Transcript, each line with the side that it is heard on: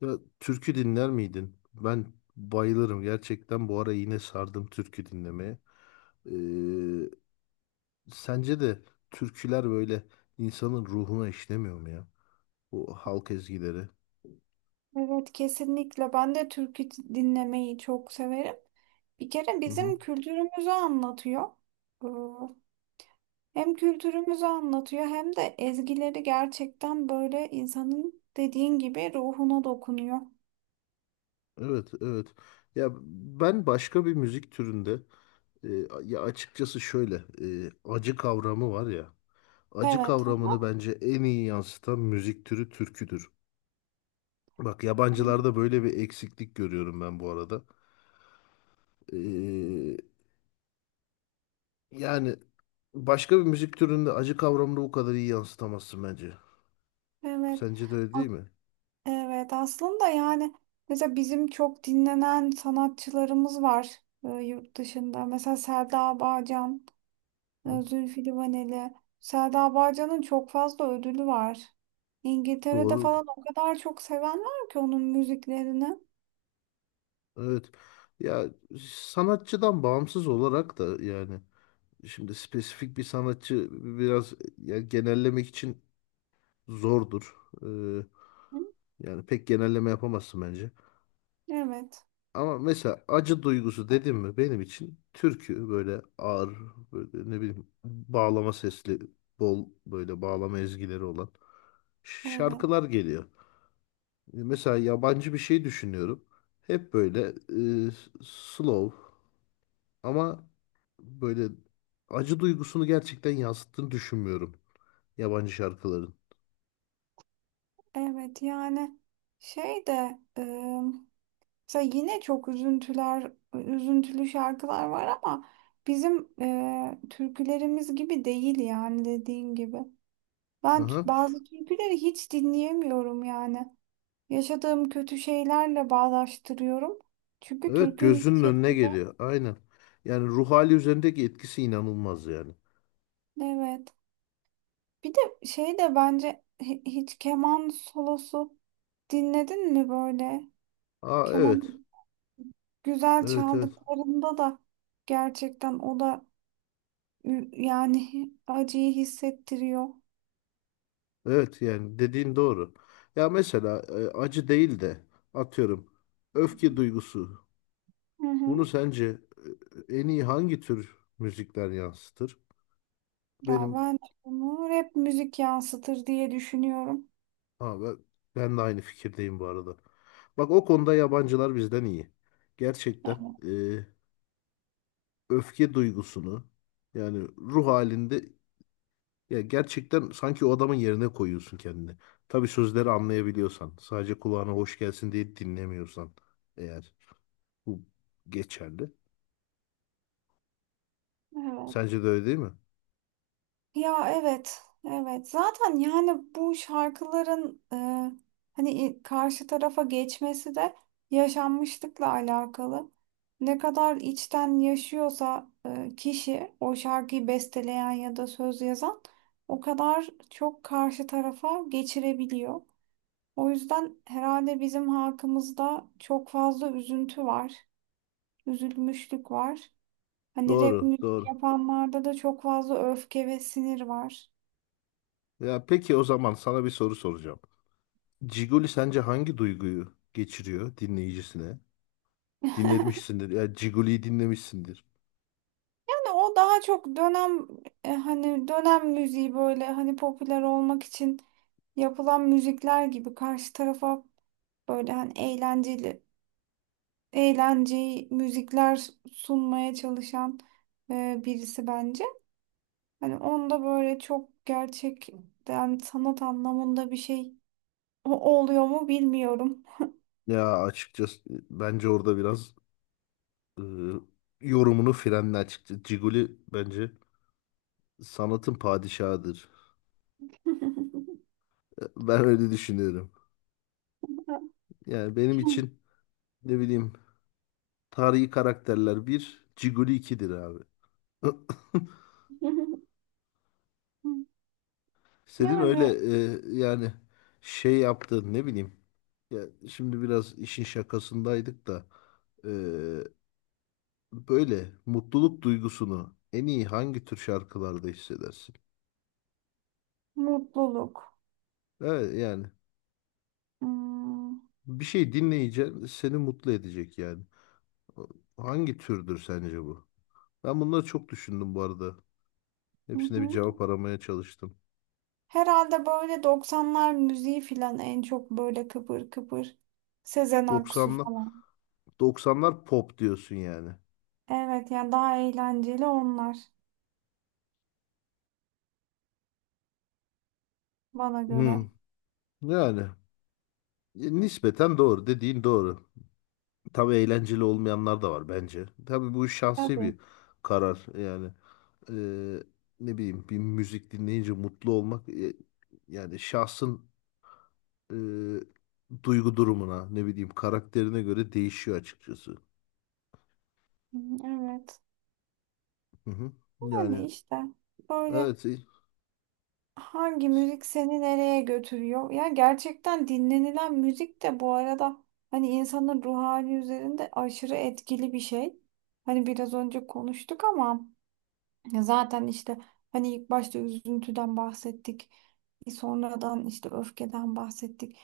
left: Ya türkü dinler miydin? Ben bayılırım gerçekten. Bu ara yine sardım türkü dinlemeye. Ee, Sence de türküler böyle insanın ruhuna işlemiyor mu ya? O halk ezgileri.
right: Evet kesinlikle. Ben de türkü dinlemeyi çok severim. Bir kere
left: Hı hı.
right: bizim kültürümüzü anlatıyor. Ee, Hem kültürümüzü anlatıyor hem de ezgileri gerçekten böyle insanın dediğin gibi ruhuna dokunuyor.
left: Evet, evet. Ya ben başka bir müzik türünde, e, ya açıkçası şöyle, acı kavramı var ya. Acı
right: Evet.
left: kavramını bence en iyi yansıtan müzik türü türküdür. Bak yabancılarda böyle bir eksiklik görüyorum ben bu arada. Ee, Yani başka bir müzik türünde acı kavramını bu kadar iyi yansıtamazsın bence.
right: Evet.
left: Sence de öyle
right: A-
left: değil mi?
right: Evet aslında yani mesela bizim çok dinlenen sanatçılarımız var yurt dışında. Mesela Selda Bağcan.
left: Hı?
right: Zülfü Livaneli. Selda Bağcan'ın çok fazla ödülü var. İngiltere'de
left: Doğru.
right: falan o kadar çok seven var ki onun müziklerini.
left: Evet. Ya sanatçıdan bağımsız olarak da, yani şimdi spesifik bir sanatçı biraz ya genellemek için zordur. Ee,
right: Hı?
left: Yani pek genelleme yapamazsın bence.
right: Evet,
left: Ama mesela acı duygusu dedim mi benim için türkü böyle ağır, böyle ne bileyim bağlama sesli, bol böyle bağlama ezgileri olan
right: evet,
left: şarkılar geliyor. Mesela yabancı bir şey düşünüyorum. Hep böyle, e, slow, ama böyle acı duygusunu gerçekten yansıttığını düşünmüyorum yabancı şarkıların.
right: evet. Yani şey de mesela yine çok üzüntüler, üzüntülü şarkılar var ama bizim türkülerimiz gibi değil yani dediğin gibi. Ben
left: Aha.
right: bazı türküleri hiç dinleyemiyorum yani. Yaşadığım kötü şeylerle bağdaştırıyorum. Çünkü
left: Evet,
right: türkünün
left: gözünün önüne
right: şeyiyle
left: geliyor. Aynen. Yani ruh hali üzerindeki etkisi inanılmaz yani.
right: evet. Bir de şey de bence hiç keman solosu dinledin mi böyle?
left: Aa,
right: Keman
left: evet.
right: güzel
left: Evet, evet.
right: çaldıklarında da gerçekten o da yani acıyı hissettiriyor.
left: Evet, yani dediğin doğru. Ya mesela, acı değil de atıyorum öfke duygusu.
right: Hı hı.
left: Bunu sence, en iyi hangi tür müzikler yansıtır?
right: Ya
left: Benim
right: ben bunu rap müzik yansıtır diye düşünüyorum.
left: ha, ben, ben de aynı fikirdeyim bu arada. Bak, o konuda yabancılar bizden iyi. Gerçekten, e, öfke duygusunu, yani ruh halinde, ya gerçekten sanki o adamın yerine koyuyorsun kendini. Tabii sözleri anlayabiliyorsan, sadece kulağına hoş gelsin diye dinlemiyorsan eğer. Bu geçerli. Sence
right: Evet.
left: de öyle değil mi?
right: Ya evet, evet. Zaten yani bu şarkıların hani karşı tarafa geçmesi de yaşanmışlıkla alakalı. Ne kadar içten yaşıyorsa kişi o şarkıyı besteleyen ya da söz yazan o kadar çok karşı tarafa geçirebiliyor. O yüzden herhalde bizim halkımızda çok fazla üzüntü var, üzülmüşlük var. Hani rap
left: Doğru,
right: müzik
left: doğru.
right: yapanlarda da çok fazla öfke ve sinir var.
left: Ya peki, o zaman sana bir soru soracağım. Ciguli sence hangi duyguyu geçiriyor dinleyicisine? Dinlemişsindir. Ya Ciguli'yi dinlemişsindir.
right: Yani o daha çok dönem hani dönem müziği böyle hani popüler olmak için yapılan müzikler gibi karşı tarafa böyle hani eğlenceli eğlenceyi müzikler sunmaya çalışan birisi bence. Hani onda böyle çok gerçekten sanat anlamında bir şey oluyor mu bilmiyorum.
left: Ya açıkçası, bence orada biraz, e, yorumunu frenle açıkçası. Ciguli bence sanatın padişahıdır. Ben öyle düşünüyorum. Yani benim için ne bileyim, tarihi karakterler bir, Ciguli ikidir abi. Senin öyle,
right: Yani
left: yani şey yaptığın ne bileyim. Ya şimdi biraz işin şakasındaydık da, e, böyle mutluluk duygusunu en iyi hangi tür şarkılarda hissedersin?
right: mutluluk.
left: Evet, yani
right: Hmm.
left: bir şey dinleyeceksin seni mutlu edecek yani. Hangi türdür sence bu? Ben bunları çok düşündüm bu arada. Hepsine bir cevap aramaya çalıştım.
right: Herhalde böyle 90'lar müziği filan en çok böyle kıpır kıpır. Sezen Aksu
left: 90'lar.
right: falan.
left: 90'lar pop diyorsun yani.
right: Evet yani daha eğlenceli onlar bana göre.
left: Hmm, Yani, nispeten doğru, dediğin doğru. Tabii eğlenceli olmayanlar da var bence. Tabii bu şahsi
right: Tabii.
left: bir karar yani. Eee, Ne bileyim, bir müzik dinleyince mutlu olmak, yani şahsın, e, duygu durumuna, ne bileyim, karakterine göre değişiyor açıkçası.
right: Hı, evet.
left: Hı hı.
right: Yani
left: Yani
right: işte böyle
left: evet,
right: hangi müzik seni nereye götürüyor? Ya gerçekten dinlenilen müzik de bu arada hani insanın ruh hali üzerinde aşırı etkili bir şey. Hani biraz önce konuştuk ama ya zaten işte hani ilk başta üzüntüden bahsettik. Sonradan işte öfkeden bahsettik.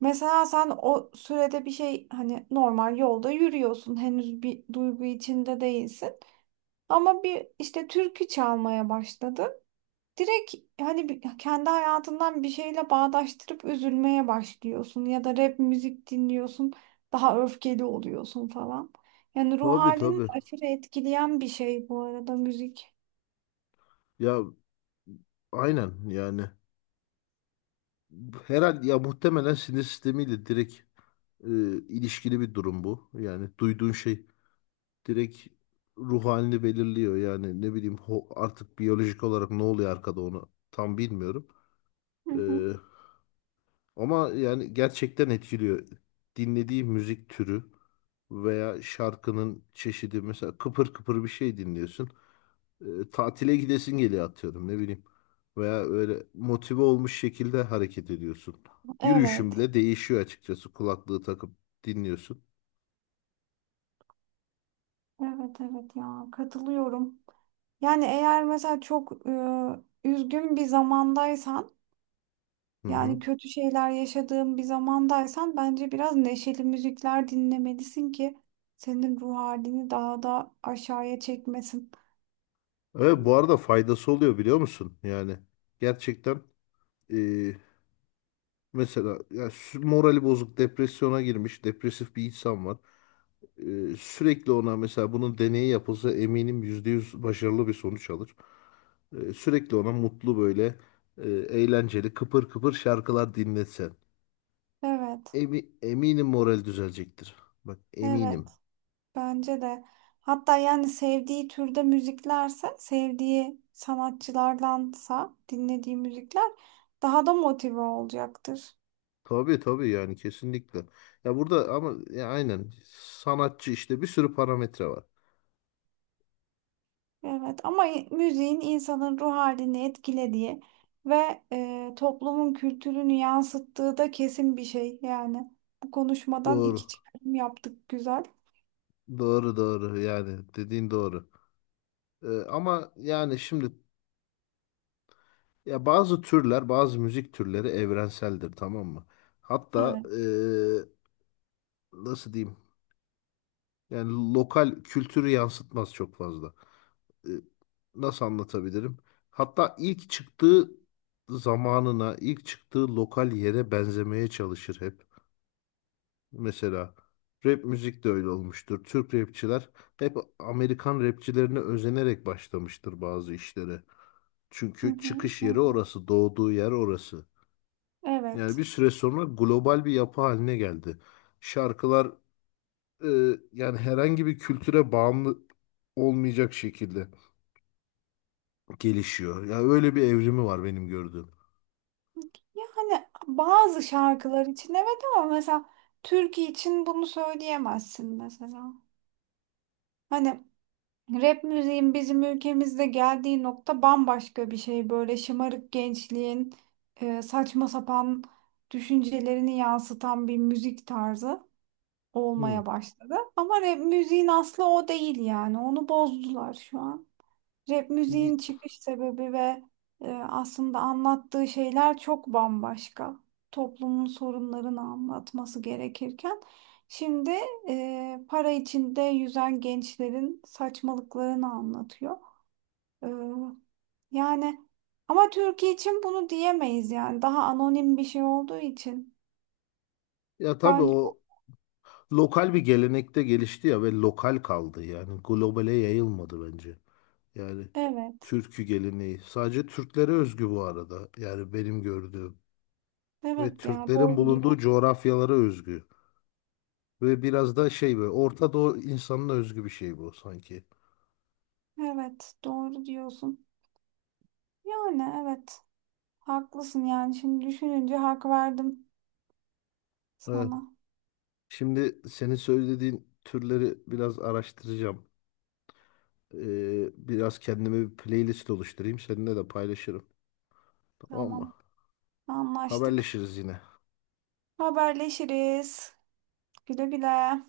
right: Mesela sen o sürede bir şey hani normal yolda yürüyorsun. Henüz bir duygu içinde değilsin. Ama bir işte türkü çalmaya başladın. Direkt hani kendi hayatından bir şeyle bağdaştırıp üzülmeye başlıyorsun. Ya da rap müzik dinliyorsun. Daha öfkeli oluyorsun falan. Yani ruh
left: tabii
right: halini de
left: tabii,
right: aşırı etkileyen bir şey bu arada müzik.
left: ya aynen yani, herhalde ya muhtemelen sinir sistemiyle direkt, e, ilişkili bir durum bu. Yani duyduğun şey direkt ruh halini belirliyor. Yani ne bileyim, artık biyolojik olarak ne oluyor arkada, onu tam bilmiyorum. Ee, Ama yani gerçekten etkiliyor. Dinlediği müzik türü veya şarkının çeşidi, mesela kıpır kıpır bir şey dinliyorsun. Tatile gidesin geliyor, atıyorum, ne bileyim. Veya öyle motive olmuş şekilde hareket ediyorsun. Yürüyüşün
right: Evet,
left: bile değişiyor açıkçası, kulaklığı takıp dinliyorsun.
right: evet, evet ya katılıyorum. Yani eğer mesela çok üzgün bir zamandaysan,
left: Hı
right: yani
left: hı.
right: kötü şeyler yaşadığın bir zamandaysan bence biraz neşeli müzikler dinlemelisin ki senin ruh halini daha da aşağıya çekmesin.
left: Evet, bu arada faydası oluyor biliyor musun? Yani gerçekten, Ee, mesela ya morali bozuk, depresyona girmiş, depresif bir insan var. Sürekli ona, mesela bunun deneyi yapılsa eminim %100 başarılı bir sonuç alır. Sürekli ona mutlu böyle, eğlenceli, kıpır kıpır şarkılar dinletsen.
right: Evet.
left: Eminim moral düzelecektir. Bak, eminim.
right: Evet, bence de. Hatta yani sevdiği türde müziklerse, sevdiği sanatçılardansa dinlediği müzikler daha da motive olacaktır.
left: Tabii tabii, yani kesinlikle. Ya burada ama, ya aynen, sanatçı işte, bir sürü parametre var.
right: Evet, ama müziğin insanın ruh halini etkilediği ve toplumun kültürünü yansıttığı da kesin bir şey. Yani bu konuşmadan iki
left: Doğru.
right: çıkarım yaptık güzel.
left: Doğru doğru, yani dediğin doğru. Ama yani şimdi, ya bazı türler, bazı müzik türleri evrenseldir, tamam mı? Hatta,
right: Evet.
left: nasıl diyeyim? Yani lokal kültürü yansıtmaz çok fazla. Ee, Nasıl anlatabilirim? Hatta ilk çıktığı zamanına, ilk çıktığı lokal yere benzemeye çalışır hep. Mesela rap müzik de öyle olmuştur. Türk rapçiler hep Amerikan rapçilerine özenerek başlamıştır bazı işlere.
right: Hı
left: Çünkü
right: hı,
left: çıkış yeri
right: evet.
left: orası, doğduğu yer orası. Yani
right: Evet.
left: bir süre sonra global bir yapı haline geldi. Şarkılar, e, yani herhangi bir kültüre bağımlı olmayacak şekilde gelişiyor. Yani öyle bir evrimi var benim gördüğüm.
right: Yani bazı şarkılar için evet ama mesela türkü için bunu söyleyemezsin mesela. Hani rap müziğin bizim ülkemizde geldiği nokta bambaşka bir şey. Böyle şımarık gençliğin saçma sapan düşüncelerini yansıtan bir müzik tarzı
left: Hı.
right: olmaya başladı. Ama rap müziğin aslı o değil yani. Onu bozdular şu an. Rap
left: Y-
right: müziğin çıkış sebebi ve aslında anlattığı şeyler çok bambaşka. Toplumun sorunlarını anlatması gerekirken şimdi para içinde yüzen gençlerin saçmalıklarını anlatıyor. E, Yani ama Türkiye için bunu diyemeyiz yani daha anonim bir şey olduğu için
left: Ya tabii
right: bence
left: o lokal bir gelenekte gelişti ya, ve lokal kaldı, yani globale yayılmadı bence. Yani
right: evet.
left: türkü geleneği. Sadece Türklere özgü bu arada. Yani benim gördüğüm. Ve
right: Evet ya
left: Türklerin
right: doğru diyor.
left: bulunduğu coğrafyalara özgü. Ve biraz da şey, böyle Orta Doğu insanına özgü bir şey bu sanki.
right: Evet doğru diyorsun. Yani evet haklısın yani şimdi düşününce hak verdim.
left: Ha,
right: Sana.
left: şimdi senin söylediğin türleri biraz araştıracağım. Biraz kendime bir playlist oluşturayım. Seninle de paylaşırım. Tamam mı?
right: Tamam. Anlaştık.
left: Haberleşiriz yine.
right: Haberleşiriz. Güle güle.